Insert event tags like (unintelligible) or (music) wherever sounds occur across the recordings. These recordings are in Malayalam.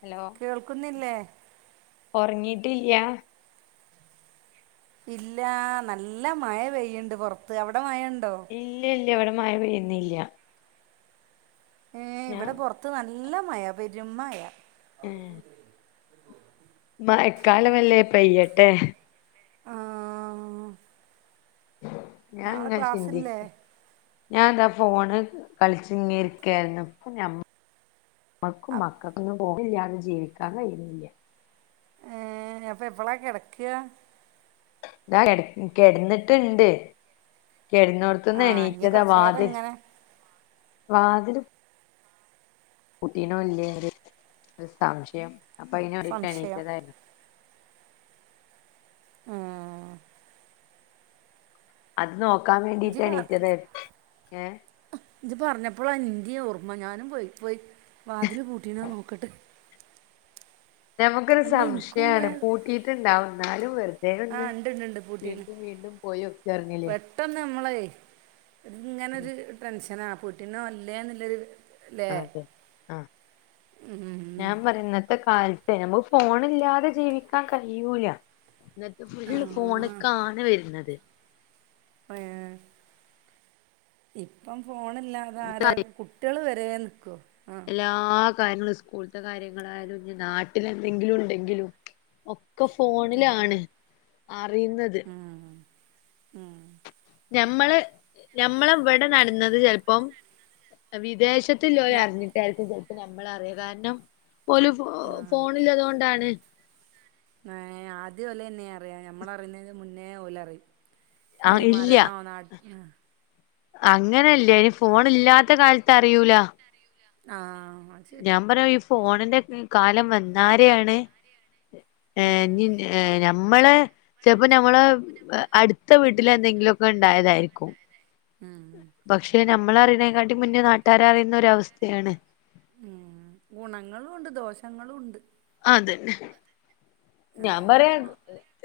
ഹലോ കേൾക്കുന്നില്ലേ ഒർങ്ങിട്ടില്ല്യ ഇല്ല നല്ല മഴ പെയ്യ്ണ്ട് പോർത്ത് അവിടെ മഴണ്ടോ. ഇല്ല ഇല്ല ഇവിടെ മഴ പെയ്യുന്നില്ല. ഏഹ് ഞാൻ ഇവിടെ പോർത് നല്ല മഴ പെരും മഴ. ഏഹ്. മഴക്കാലമല്ലേ പയ്യട്ടെ. ആഹ്. നാളെ ക്ലാസ്സ്ല്ലേ? ഞാൻതാ ഫോണ് കളിച് ഇങ്ങനെര്ക്കായിരുന്നു പ്പഞമ്മ മ്മക്കും അപ് മക്ക (unintelligible) ജീവിക്കാൻ കഴിയുന്നില്ലേ. ഏഹ് അപ്പൊ എപ്പളാ കെടക്ക. (unintelligible) കെട്നിട്ട്ണ്ട് കിടന്നോട. ആ ഇനി തന്ന്ണീറ്റതാ കുറച്ചു നേരം വാതിൽ ഇങ്ങനെ വാതല്. കുട്ടീനോ ഒര് ഒരു സംശയം അപ്പ അയിനാഡിറ്റ് സംശയം എണീറ്റതായിരുന്നു. ആഹ്. അത് നോക്കാൻ വേണ്ടിട്ടണീറ്റത് ഏഹ്. ഇജ് പറഞ്ഞപ്പളാ ഇന്റിം ഓർമ്മ ഞാനും പോയി പോയി വാതിൽ പുട്ടീനോ നോക്കട്ടെ. നമുക്കൊരു അല്ല എനിക്കും സംശയാണ് ഇങ്ങനെ പൂട്ടീറ്റണ്ടാവും വെറ ആ ദേന്ന് ഉണ്ട് ഉണ്ട് ഉണ്ട് പൂട്ടീന് വീണ്ടും വീണ്ടും പോയൊക്കറഞ്ഞില്ലെ. പെട്ടെന്ന് നമ്മളെ ഇ ഇങ്ങനൊരു ടെൻഷനാ പട്ടീന വല്ലേ എന്നുള്ളൊരു ല്ലേ അതെ ആഹ് ഉ ഉ ഉ ത്തെ കാലതെ നമ്മു ഫോണ് ഇല്ലാതെ ജീവിക്കാൻ കഴിയൂല. ഇന്നത്തെ ആ ഫുള്ള് ഫോൺക്കാണ് വരന്നത്. ഏഹ് ഇപ്പം ഫോണില്ലാതെ ആരാ കു കുട്ട്യാള് വരെ നിക്കു ആഹ് ല്ലാ കാര്യ സ്കൂളത്തെ കാര്യങ്ങളായാലും ഇന് നാട്ടിലെന്തെങ്കിലും ഉണ്ടെങ്കിലും ഒക് ക്കെ ഫോണിലാണ് അറിയുന്നത്. ഉം ഉം ഞമ്മള് ഞമ്മള ഇവിടെ നടന്നത് ചെല്ല്പ്പം. വിദേശത്ത്ലോല് ഞാ അറിഞ്ഞിട്ടായിരിക്കും ചെൽപോ നമ്മൾ അറിയാ കാരണം. ഓല് ഫോ ഫോണില്ലതോണ്ടാണ്. ഏഹ് ആദ്യഓലെന്ന അറിയാ ഞമ്മള അറിയുന്നേന് മുന്നേ ഓല് അറിയും. ആ ഇഞ്ഞൊരു മരണോ നാട്ടില്. അങ്ങനെയല്ലേ ഇനി ഫോൺ ഇല്ലാത്ത കാലത്ത് അറിയൂല. ആഹ്. ഞാൻ പറയാ ഈ ഫോണിന്റെ മം കാലം വന്നാരയാണ്. ഏഹ് ഉം ന് ഏഹ് ഞമ്മള് ചെപ്പോ നമ്മള് അട്. ത്തെ വീട്ടിൽെന്തെങ്കിലോക്കെ ഉണ്ടായതായിരിക്കും. ഉം. പക്ഷെ നമ്മൾ അറിന്നേക്കാട്ടി മുന്നേ നാട്ടാര് അറിയുന്ന ഒരവസ്ഥയാണ്. ഉം ഗുണങ്ങളും ഉണ്ട് ദോഷങ്ങളും ഉണ്ട്. അതന്നെ. ഏ ഞാൻ പറയാ ആ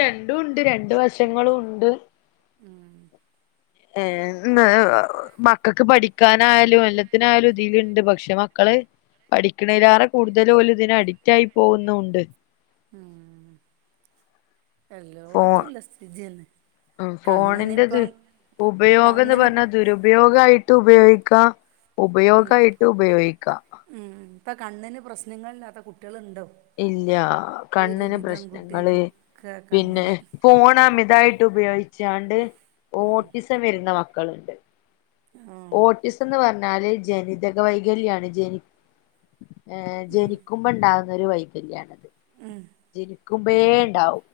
രണ്ടു ഉണ്ട് രണ്ട് വശങ്ങളും ഉണ്ട്. ഉം. ഏഹ് ന് മക്കകക്ക് പഠിക്കാനായാലും എല്ലാത്തിനായാലും ഇതിലുണ്ട് പക്ഷെ മ ക്കള് പഠിക്കണലേറെ കൂടുതൽ ഓല് ഇതിന് അഡിക്റ്റ്ആയി പോകുന്നുണ്ട്. ഉം ഫോ എല്ലോടുത്തല്ല സ്ഥതിന്നെ ഫോണിന്റെത് ഉപയോഗംന്ന് കണ്ണിന് പറഞ്ഞ. ദുരുപയോഗായിട്ട് ഉപയോഗിക്കാം ഉപയോഗയിട്ട് ഉപയോഗിക്കാം. ഉം ഇപ്പ കണ്ണിന് പ്രശ്നങ്ങളില്ലാത്ത കുട്ട്യള് ഇണ്ടോ. ഇല്ല്യ കണ്ണിന് പ്രശ്നങ്ങള് കുട്ടികൾക്കൊക്കെ പിന്നെ. കണ്ണിന് ഫോൺ അമിതായിട്ട് ഉപയോഗിച്ചാണ്ട് ഓട്ടിസം വരുന്ന മക്കളുണ്ട് ആഹ് ഓട്ടിസ് എന്ന് പറഞ്ഞാല് ജനിതക വൈകല്യമാണ് ജനി ഏ ജനിക്കും മുമ്പ ഉണ്ടാകുന്ന ഒരു വൈകല്യമാണത് ഉം ജനിക്കുമ്പേണ്ടാവും.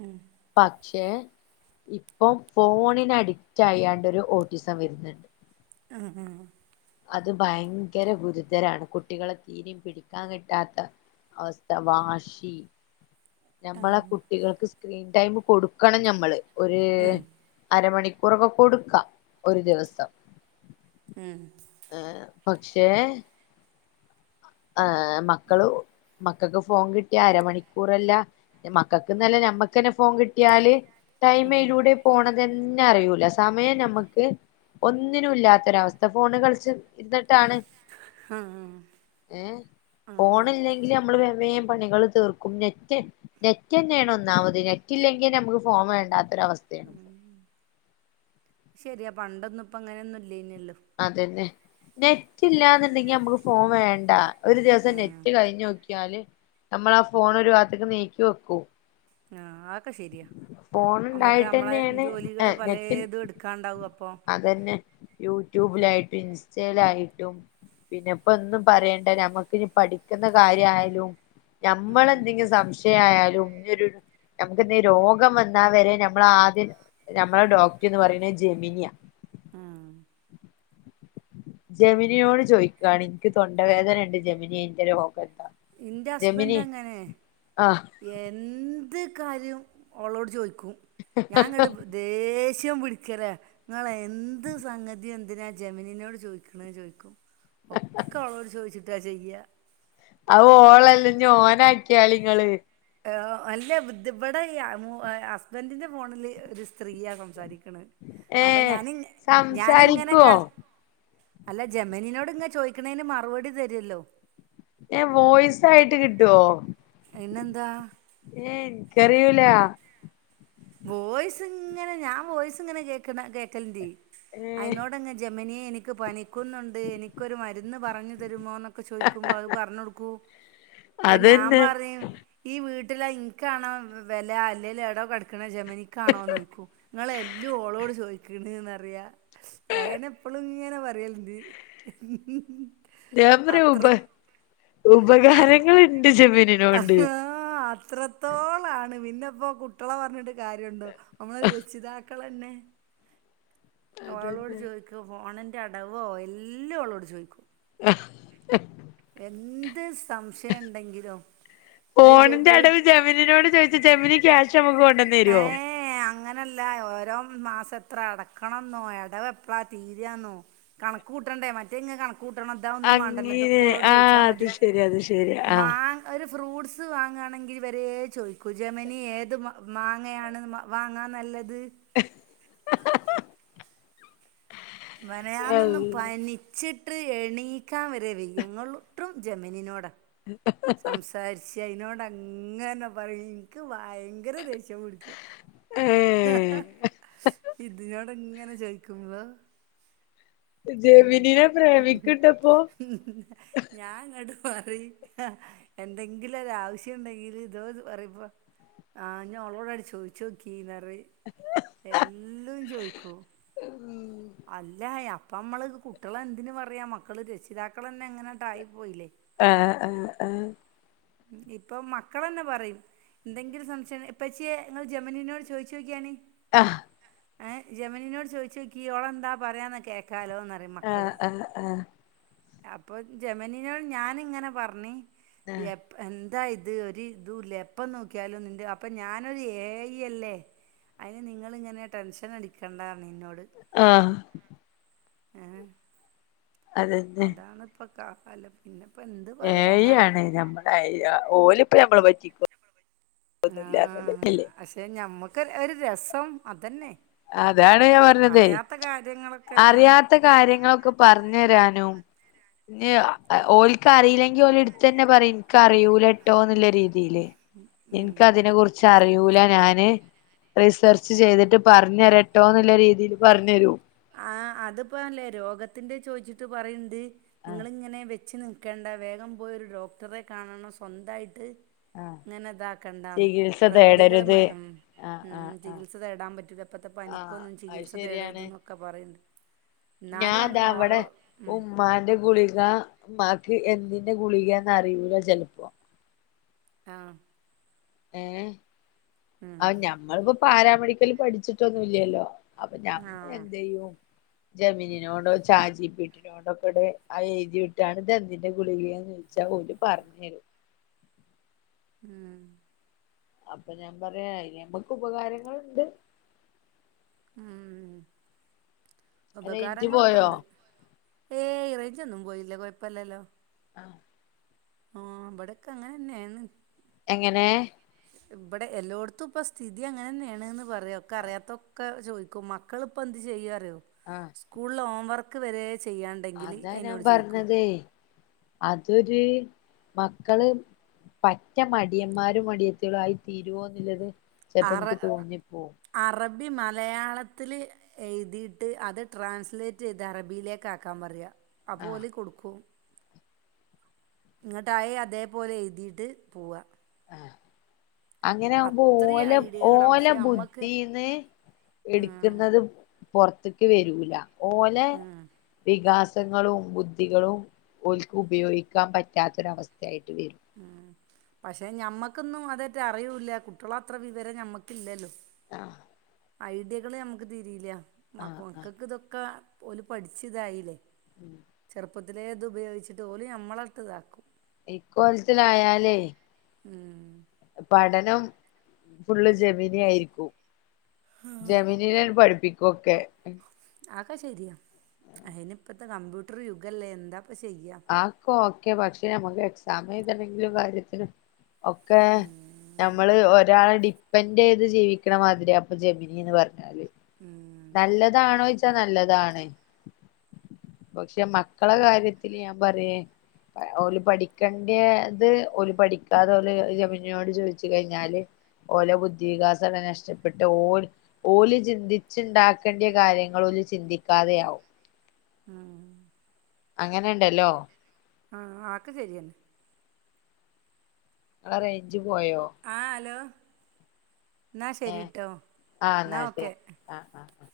ഉും പക്ഷേ ഇപ്പം ഫോണിന് അഡിറ്റാ ആയണ്ടരു ഓടിസമയത് ആഹാ ഹ് അത് ഭയങ്കര ഗുരുതരാണ് കുട്ടികളെ തീരിം പിടിക്കാൻ കിട്ടാത്ത അവസ്ഥ വാഷി ആഹ് ഞമ്മളെ കുട്ടികൾക്ക് സ്ക്രീൻ ടൈം കൊടുക്കണം ഞമ്മള് ഒര് ഉം അരമണിക്കൂറൊക്കെ കൊടുക്കാം ഒരു ദിവസം ഹും ഏ പക്ഷേ ആഹാ മക്കള് മക്കക്ക് ഫോൺ കിട്ടിയ അരമണിക്കൂറല്ല. മക്കൾക്ക്ന്നല്ല നഞമ്മക്ക്ന്നെ ഫോൺ കിട്ടിയാല് ടൈമയിലൂടെ പോണ് ഇതന്നെ അറിയൂല സമയം നമ്മക്ക് ഒന്നിനുംല്ലാത്തൊരവസ്ഥ ഫോണ് കളിച്ച് ഇന്നിട്ടാണ്. ആഹാ ഏ ഫോണ് ഇല്യങ്കിൽ നമ്മള് വേ വേം പണികൾ തീർക്കും നെറ്റ് നെറ്റ്ന്നെയാണ് ഒന്നാമത് നെറ്റ് ഇല്ലെങ്കിൽ നമുക്ക് ഫോം വേണ്ടാത്തരവസ്ഥയാണ് ശെരിയാ പണ്ടൊന്നും ഇപ്പം അങ്ങനെയൊന്നും ഇല്ലെനല്ലോ അതന്നെ നെറ്റ് ഇല്ലന്ന്ണ്ടെങ്കി നമുക്ക് ഫോം വേണ്ട ഒരു ദിവസം ഉം നെറ്റ് കഴിഞ്ഞു നോക്കി ഞാല് നമ്മളാ ആ ഫോൺ ഒരു ഭാഗത്തേക്ക് നീക്കി വെക്കൂം ആഹാ ഒക്കെ ശെരിയാ ഫോൺ നമുക്ക് ഉണ്ടായിട്ട് നമ്മളെ തന്നെയാണ് ജോലികള് പലേതും ട്ക്കാണ്ടാാവും അപ്പോ തന്നെ യൂട്യൂബിലായിട്ടും ഇൻസ്റ്റയിലായിട്ടും പിന്നെപ്പൊ ഒന്നും പറയണ്ട നമ്മക്ക്നി പഠിക്കുന്ന കാര്യയാലും ഉം നമ്മളെന്തെങ്കിലും സംശയയാലും ഇന്നിരു നമുക്ക്ന്തെ രോഗംവന്നാവരെ നമ്മളാദ്യം നമ്മളെ ഡോക്ടർന്ന് പറയണ് ജമിനിയ ആഹാ ജമിനോട് ചോയ്കാണ് ഇൻക് തൊണ്ടവേദനണ്ട് ജമിനി ഇന്റെ രോഗഎന്താ ഇന്റെ ഹസ്ബൻറ് അങ്ങനെ ആഹ് എന്ത് കാര്യം ഓളോട് ചോയിക്കും. ഞാങ്ങണ്ട് ദേഷ്യം പിടിക്കലാ ഇങ്ങളെ എന്ത് സംഗതി എന്തിനാ ജെമിനിനോട് ചോയിക്കണ് ചോയിക്കും. ഒക്കെ ഓള്ളോട് ചോയിച്ചിട്ടാചെയ്യ. അഹു ഓളല്ല ഓനാക്കിയാളിങ്ങള് അഹ് അല്ല ഇത് ഇപടെ ഈ ഹസ്ബൻറിന്റെ ഫോണില് ഒരു സ്ത്രീയ സംസാരിക്ക ണ് അപ്പൊ ഏഹ് ഞാനി ഞാനിങ്ങനെ കാ സംസാരിക്കുവോ അല്ല ജെമനിനോട് ഇങ്ങ ചോയിക്കണേന് മറുപടി തരുല്ലോ ഹെ വോയ്സ് ആയിട്ട് കിട്ടുവോ? ആഹാ ഏയ് ഇൻക്കറിയൂല വോയ്സ് ഇങ്ങനെ ഞാൻ വോയ്സ് ഇങ്ങനെ കേക്കണ കേക്കലിണ്ട് ഏ അയിതിനോട്ങ്ങ ജമനിയെ എനിക്ക് പനിക്കുന്നുണ്ട്. എനിക്കൊരു മരുന്ന് പറഞ്ഞു തരുമോ ന്നൊ ക്കെചോയ്ക്കുമ്പോ അത് പറഞ്ഞൊടുക്കൂ ഇപ്പൊ ഞാൻ അതന്നെ പറിം ഈവീട്ടില് ഇൻക്കാണോ വെല അല്ലെൽ എടോകട് ക്ണജമനിക്കാണോന്ന്യ്കും നിങ്ങളെ എല്ലും ഓളോട് ചോയിക്ക ക്ക്ണ്ന്നറിയ ഞാനെനപ്പളും ഇങ്ങനെ പറയില്ണ്ട് ഞാൻ പറഉപ ഉപകാരങ്ങള്ണ്ട് ജെമീനി ആഹ് ആഹാ അത്രത്തോളാണ്. പിന്നെപ്പോ കുട്ടികളെ പറഞ്ഞിട്ട് കാര്യുണ്ടോ? നമ്മള് രക്ഷിതാക്കളന്നെ ഓളോട് അതന്നെ ചോയിക്കും ഫോണിൻ്റെ അടവോ എല്ലും ഓളോട് ചോയ്ക്കും ഹഹ്ഹ് എന്ത് സംശയം ഇണ്ടെങ്കിലും അത് വെ ഫോണിന്റെ അടവ് വീട്ട് ജെമിനിനോട് ചോദിച്ച ജെമിനി ക്യാശ് നമ്മക്ക് കൊണ്ടോന്നരോ ല്ല ഓരോ മാസം എത്ര അടക്കണന്നോ അടവ് എപ്പളാ തീരാന്നോ കണക്ക് കൂട്ടണ്ടേ മറ്റേങ്ങ കണക് കൂട്ടണം ഇത ഒന്നും മാണ്ടല്ലോ ഇതൊക്കെ അങ്ങനെ ഓളോട് ആ ചോദിച്ചാൽ അത് മതി ശരി അത് ശരി ആ മാ ഒരു ഫ്രൂട്ട്സ് വാങ്ങാണെങ്കിൽ വരേ ചോയ്ക്കും ജെമനി ഏത് മാ മാങ്ങയാണ് വാങ്ങാ നല്ലത് മെനയാന്നൊന്ന് പനിച്ചിട്ട് എണീക്കാൻ വരെ വെയ്യ ങ്ങളൂ ട്രും ജെമനിനോടാ സംസാരിച്ച് അയ്നോടങ്ങനെ പറയും ഇൻക്ക് ഭയ്ങ്കര ദേഷ്യം പിടിക്ക ഏ ഇതിനോട്ങ്ങനെ ചോയിക്കുമ്പോ ജെമിനിനെ പ്രേമിക്ക്ണ്ടപ്പോ ഞാങ്ങട്ട് പറിം എന്തെങ്കിലും ഒരു ആവശ്യം ഇണ്ടെങ്കില് ഇതോ പറിമ്പൊ ആഹ് ഞ് ഓളോടാണ്ട് ചോയ്ച്ചോക്കിന്നറിം എല്ലും ചോയ്ക്കും ഉം അല്ല അപ്പമ്മള് കുട്ടികളെന്തിന് പറയാ മക്കള് രക്ഷിതാക്കളന്നെ ഇങ്ങനെണ്ടായി പോയില്ലേ ആഹ് ആഹ് അഹ് ഇപ്പം മക്കളന്നെ പറിം എന്തെങ്കിലും സംശയം ഇപ്പച്ച്യെ നിങ്ങൾ ജമനിനോട് ചോയ് ച്ചോക്കിയാണി ആഹ് ഏഹ് ജമനിനോട് ചോയ്ച്ചോക്കി ഓള് എന്താ പറയാന്ന് കേക്കാലോന്ന റിം മക്കള് ആ ആ അപ്പൊ ജമനിനോട് ഞാനിങ്ങനെ പറഞ്ഞ് ആ എപ്പ് എന്താ ഇത് ഒരു ഇതുല്ല എപ്പം നോക്കിയാലും നിണ്ട് അപ്പൊ ഞാനൊരു ഏ അയ് അല്ലേ അയ്ന് നിങ്ങളിങ്ങനെ ടെൻഷൻ അടിക്കണ്ടാർന്ന് ഇന്നോട് ആഹ് ഏഹ് അതന്നെ അതാണിപ്പം കാലം പിന്നെപ്പന്ത് പറയാനാ ആഹ് ഓല്പ്പം ഞമ്മളെ പറ്റിക്കൊന്നുല്ല ആ അല്ലേ പക്ഷെ ഞമ്മക്ക് ഒര് ഒരു രസം അതന്നെ അതാണ് ഞാൻ പറഞ്ഞതേ പ്പത്തെ കാര്യങ്ങള് അറിയാത്ത കാര്യങ്ങളൊക്കെ പർ ഞ്ഞരാനും ഇഞ്ഞ് അ ഓല്ക്ക് അറിയില്ലെങ്കിൽ ഓല് ഇട്ത്തെന്നെ പറിം ഇൻക്ക് അറിയൂലട്ടോന്ന്ല്ലരീ തീല് ഉം ഇന്ക്ക് അതിനെ കുറിച്ച് അറിയൂല ഞാന് റിസർച്ച് ചെയ്തിട്ട് പറഞ്ഞരട്ടോ ന്നല്ല രീതിയിൽ പറഞ്ഞു തരും ആഹ് അതിപ്പോല്ലേ രോഗത്തിൻ്റെ ചോയ്ച്ചിട്ട് പറയ്ണ്ട് ആഹ് നിങ്ങളിങ്ങനെ വെച്ച് നി ക്കണ്ട വേഗം പോയൊരു ഡോക്ടറെ കാണണം സ്വന്തായിട്ട് ആഹ് ഇങ്ങനെ ഇതാക്കണ്ടാന്ന് ചികിത്സ റെമഡികള് തേടരുത് ഉം ആഹ് ഉം ആഹ് ആഹ് ചികിത്സ തേടാൻ പറ്റൂല്ല ഇപ്പത്തെ ആഹ് പനിക്കൊന്നും അത് ചികിത്സ തേടരുത് ശരിയാണ് ന്നൊക്കെ പറയ്ണ്ട്. ഇന്നാലും ഓളൊ ഉം ഇമ്മാന്റെ ഗുളിക മ്മാക്ക് എന്തിന്റെ ഗുളികേന്ന് അറിയൂല ചെൽപ്പോ ആഹ് ഏഹ് ആ ഉം നമ്മളിപ്പോ പാരാമെഡിക്കല് പഠിച്ചിട്ടൊന്നുംല്ലല്ലോ അപ്പൊ ഞാൻ ആ എന്ത് ചെയ്യും ജെമിനിനോടോ ചാറ്റ് ജി പി ടി നോടോ ണ്ടൊക്കെടെ ആ എഴുതിവിട്ടാണ് ഇതെന്തിന്റെ ഗുളികേന്ന് ചോദിച്ചാൽ ഓര് പറഞ്ഞ് തരും. ഉം അപ്പൊ ഞാൻ പറയാ എനി നമ്മക്ക് ഉപകാരങ്ങളുണ്ട്. ഉം റേഞ്ച് ഉപകാരങ്ങളൊക്കെ പോയോ ഉണ്ട്. ഏയ് റേഞ്ച് ഒന്നും പോയില്ല കുഴപ്പല്ലല്ലോ ആഹ് ആഹ് ഇവിടക്ക അങ്ങനെന്നെയാണ് എങ്ങനെ ഇവിടെ എല്ലോട്ത്തും ഇപ്പ സ്ഥിതി അങ്ങനെന്നെയാണെന്ന് പറയാ ഒക്കെ അറിയാത്തൊക്കെ ചോദിക്കും മ മക്കളിപ്പോ എന്ത് ചെയ്യാറിയോ ആഹ് സ്കൂൾ ഹോംവർക്ക് വരെ ചെയ്യാൻ അതാ ഞാൻ പറഞ്ഞതേ അതൊര് മക്കള് പറ്റ മടിയന്മാരും മടിയത്തികളും ആയി തീരുമോന്നുള്ളത് ചിലപ്പോ അറ എനിക്ക് തോന്നിപ്പോവും അറബി മലയാളത്തില് എഴുതിയിട്ട് അത് ട്രാൻസ്ലേറ്റ് ചെയ്ത് അറബിയിലേക്ക് ആക്കാൻ പറയുക ആഹ് അപ്പോല് കൊടുക്കും ഇങ്ങട്ടായി അതേപോലെ എഴുതിയിട്ട് പോവാ ഏഹ് അങ്ങനെ ആകുമ്പോ അത്രയും ഓല ഐഡിയകളാണ് ഓല പക്ഷേ അമ്മക്ക് ബുദ്ധീന്ന് ഉം, എടുക്കുന്നതും പൊറത്ത്ക്ക് വരൂല്ല ഓനെ ഉം, വികാസ് ങ്ങളും ബുദ്ധികളും ഓൾക്ക് ഉപയോഗിക്കാൻ പറ്റാത്തൊരവസ്ഥയായിട്ട് വരും ഉം പക്ഷെ നമ്മക്കൊന്നും അതറ്റ അറിയൂല്ല കുട്ടികളത്ര വിവരം നമ്മക്കില്ലല്ലോ. ആഹ് ഐഡിയകൾ നമുക്ക് തിരിയില്ല ആഹ് മക്കൾക്ക് ആഹ് ഇതൊക്കെ ഓല് പഠിച്ച് ഇതായില്ലേ ഉം ചെറുപ്പത്തിലെ ഇത് ഉപയോഗിച്ചിട്ട് ഓല് നമ്മളട്ത്ത് ഇതാക്കും ഈ കോലത്തിലായാൽ ഉം പഠനം ഫുള്ള് ജെമിനി ആയിരിക്കും ജെമനിന ഇവര് പഠിപ്പിക്കും (unintelligible) ആക്കെ ശരിയാ അയ്ന് ഇപ്പത്തെ കമ്പ്യൂട്ടർ യുഗല്ലേ എന്താപ്പ ചെയ്യാ ആക്കും ഒക്കെ പക്ഷെ നമുക്ക് എക്സാം എയുതണെങ്കിലും കാര്യത്തിനും ഒക്കെ ഉം നമ്മള് ഒരാളെ ഡിപ്പെൻഡ് ചെയ്ത് ജീവിക്കണ മാതിരി അപ്പൊ ജെമിനീന്ന് പറഞ്ഞാല് ഉം നല്ലതാണോ ചോയി ച്ചാല് നല്ലതാണ് പക്ഷെ മക്കളെ കാര്യത്തില് ഞാൻ പറയേ ഓല് പഠിക്കണ്ടേത് ഓല് പഠിക്കാതെ ഓല് ജെമിനിയോട് ചോദിച്ചു കഴിഞ്ഞാല് ഓലെ ബുദ്ധിവികാസെല്ലാം നഷ്ടപ്പെട്ട് ഓല് ഓല് ചിന്തി ച്ചുണ്ടാക്കേണ്ടിയ കാര്യങ്ങൾ ഓല് ചിന്തിക്കാതെയാകും ആഹ് അങ്ങനെയുണ്ടല്ലോ ആഹ് ആക്ക് ശരിയന്നെ ഇങ്ങളെ റേഞ്ച് പോയോ ആഹ് ഹലോ എന്നാ ഏഹ് ശരിട്ടോ എന്നാ ഓക്കെ ആഹ് ആഹ് ആഹ്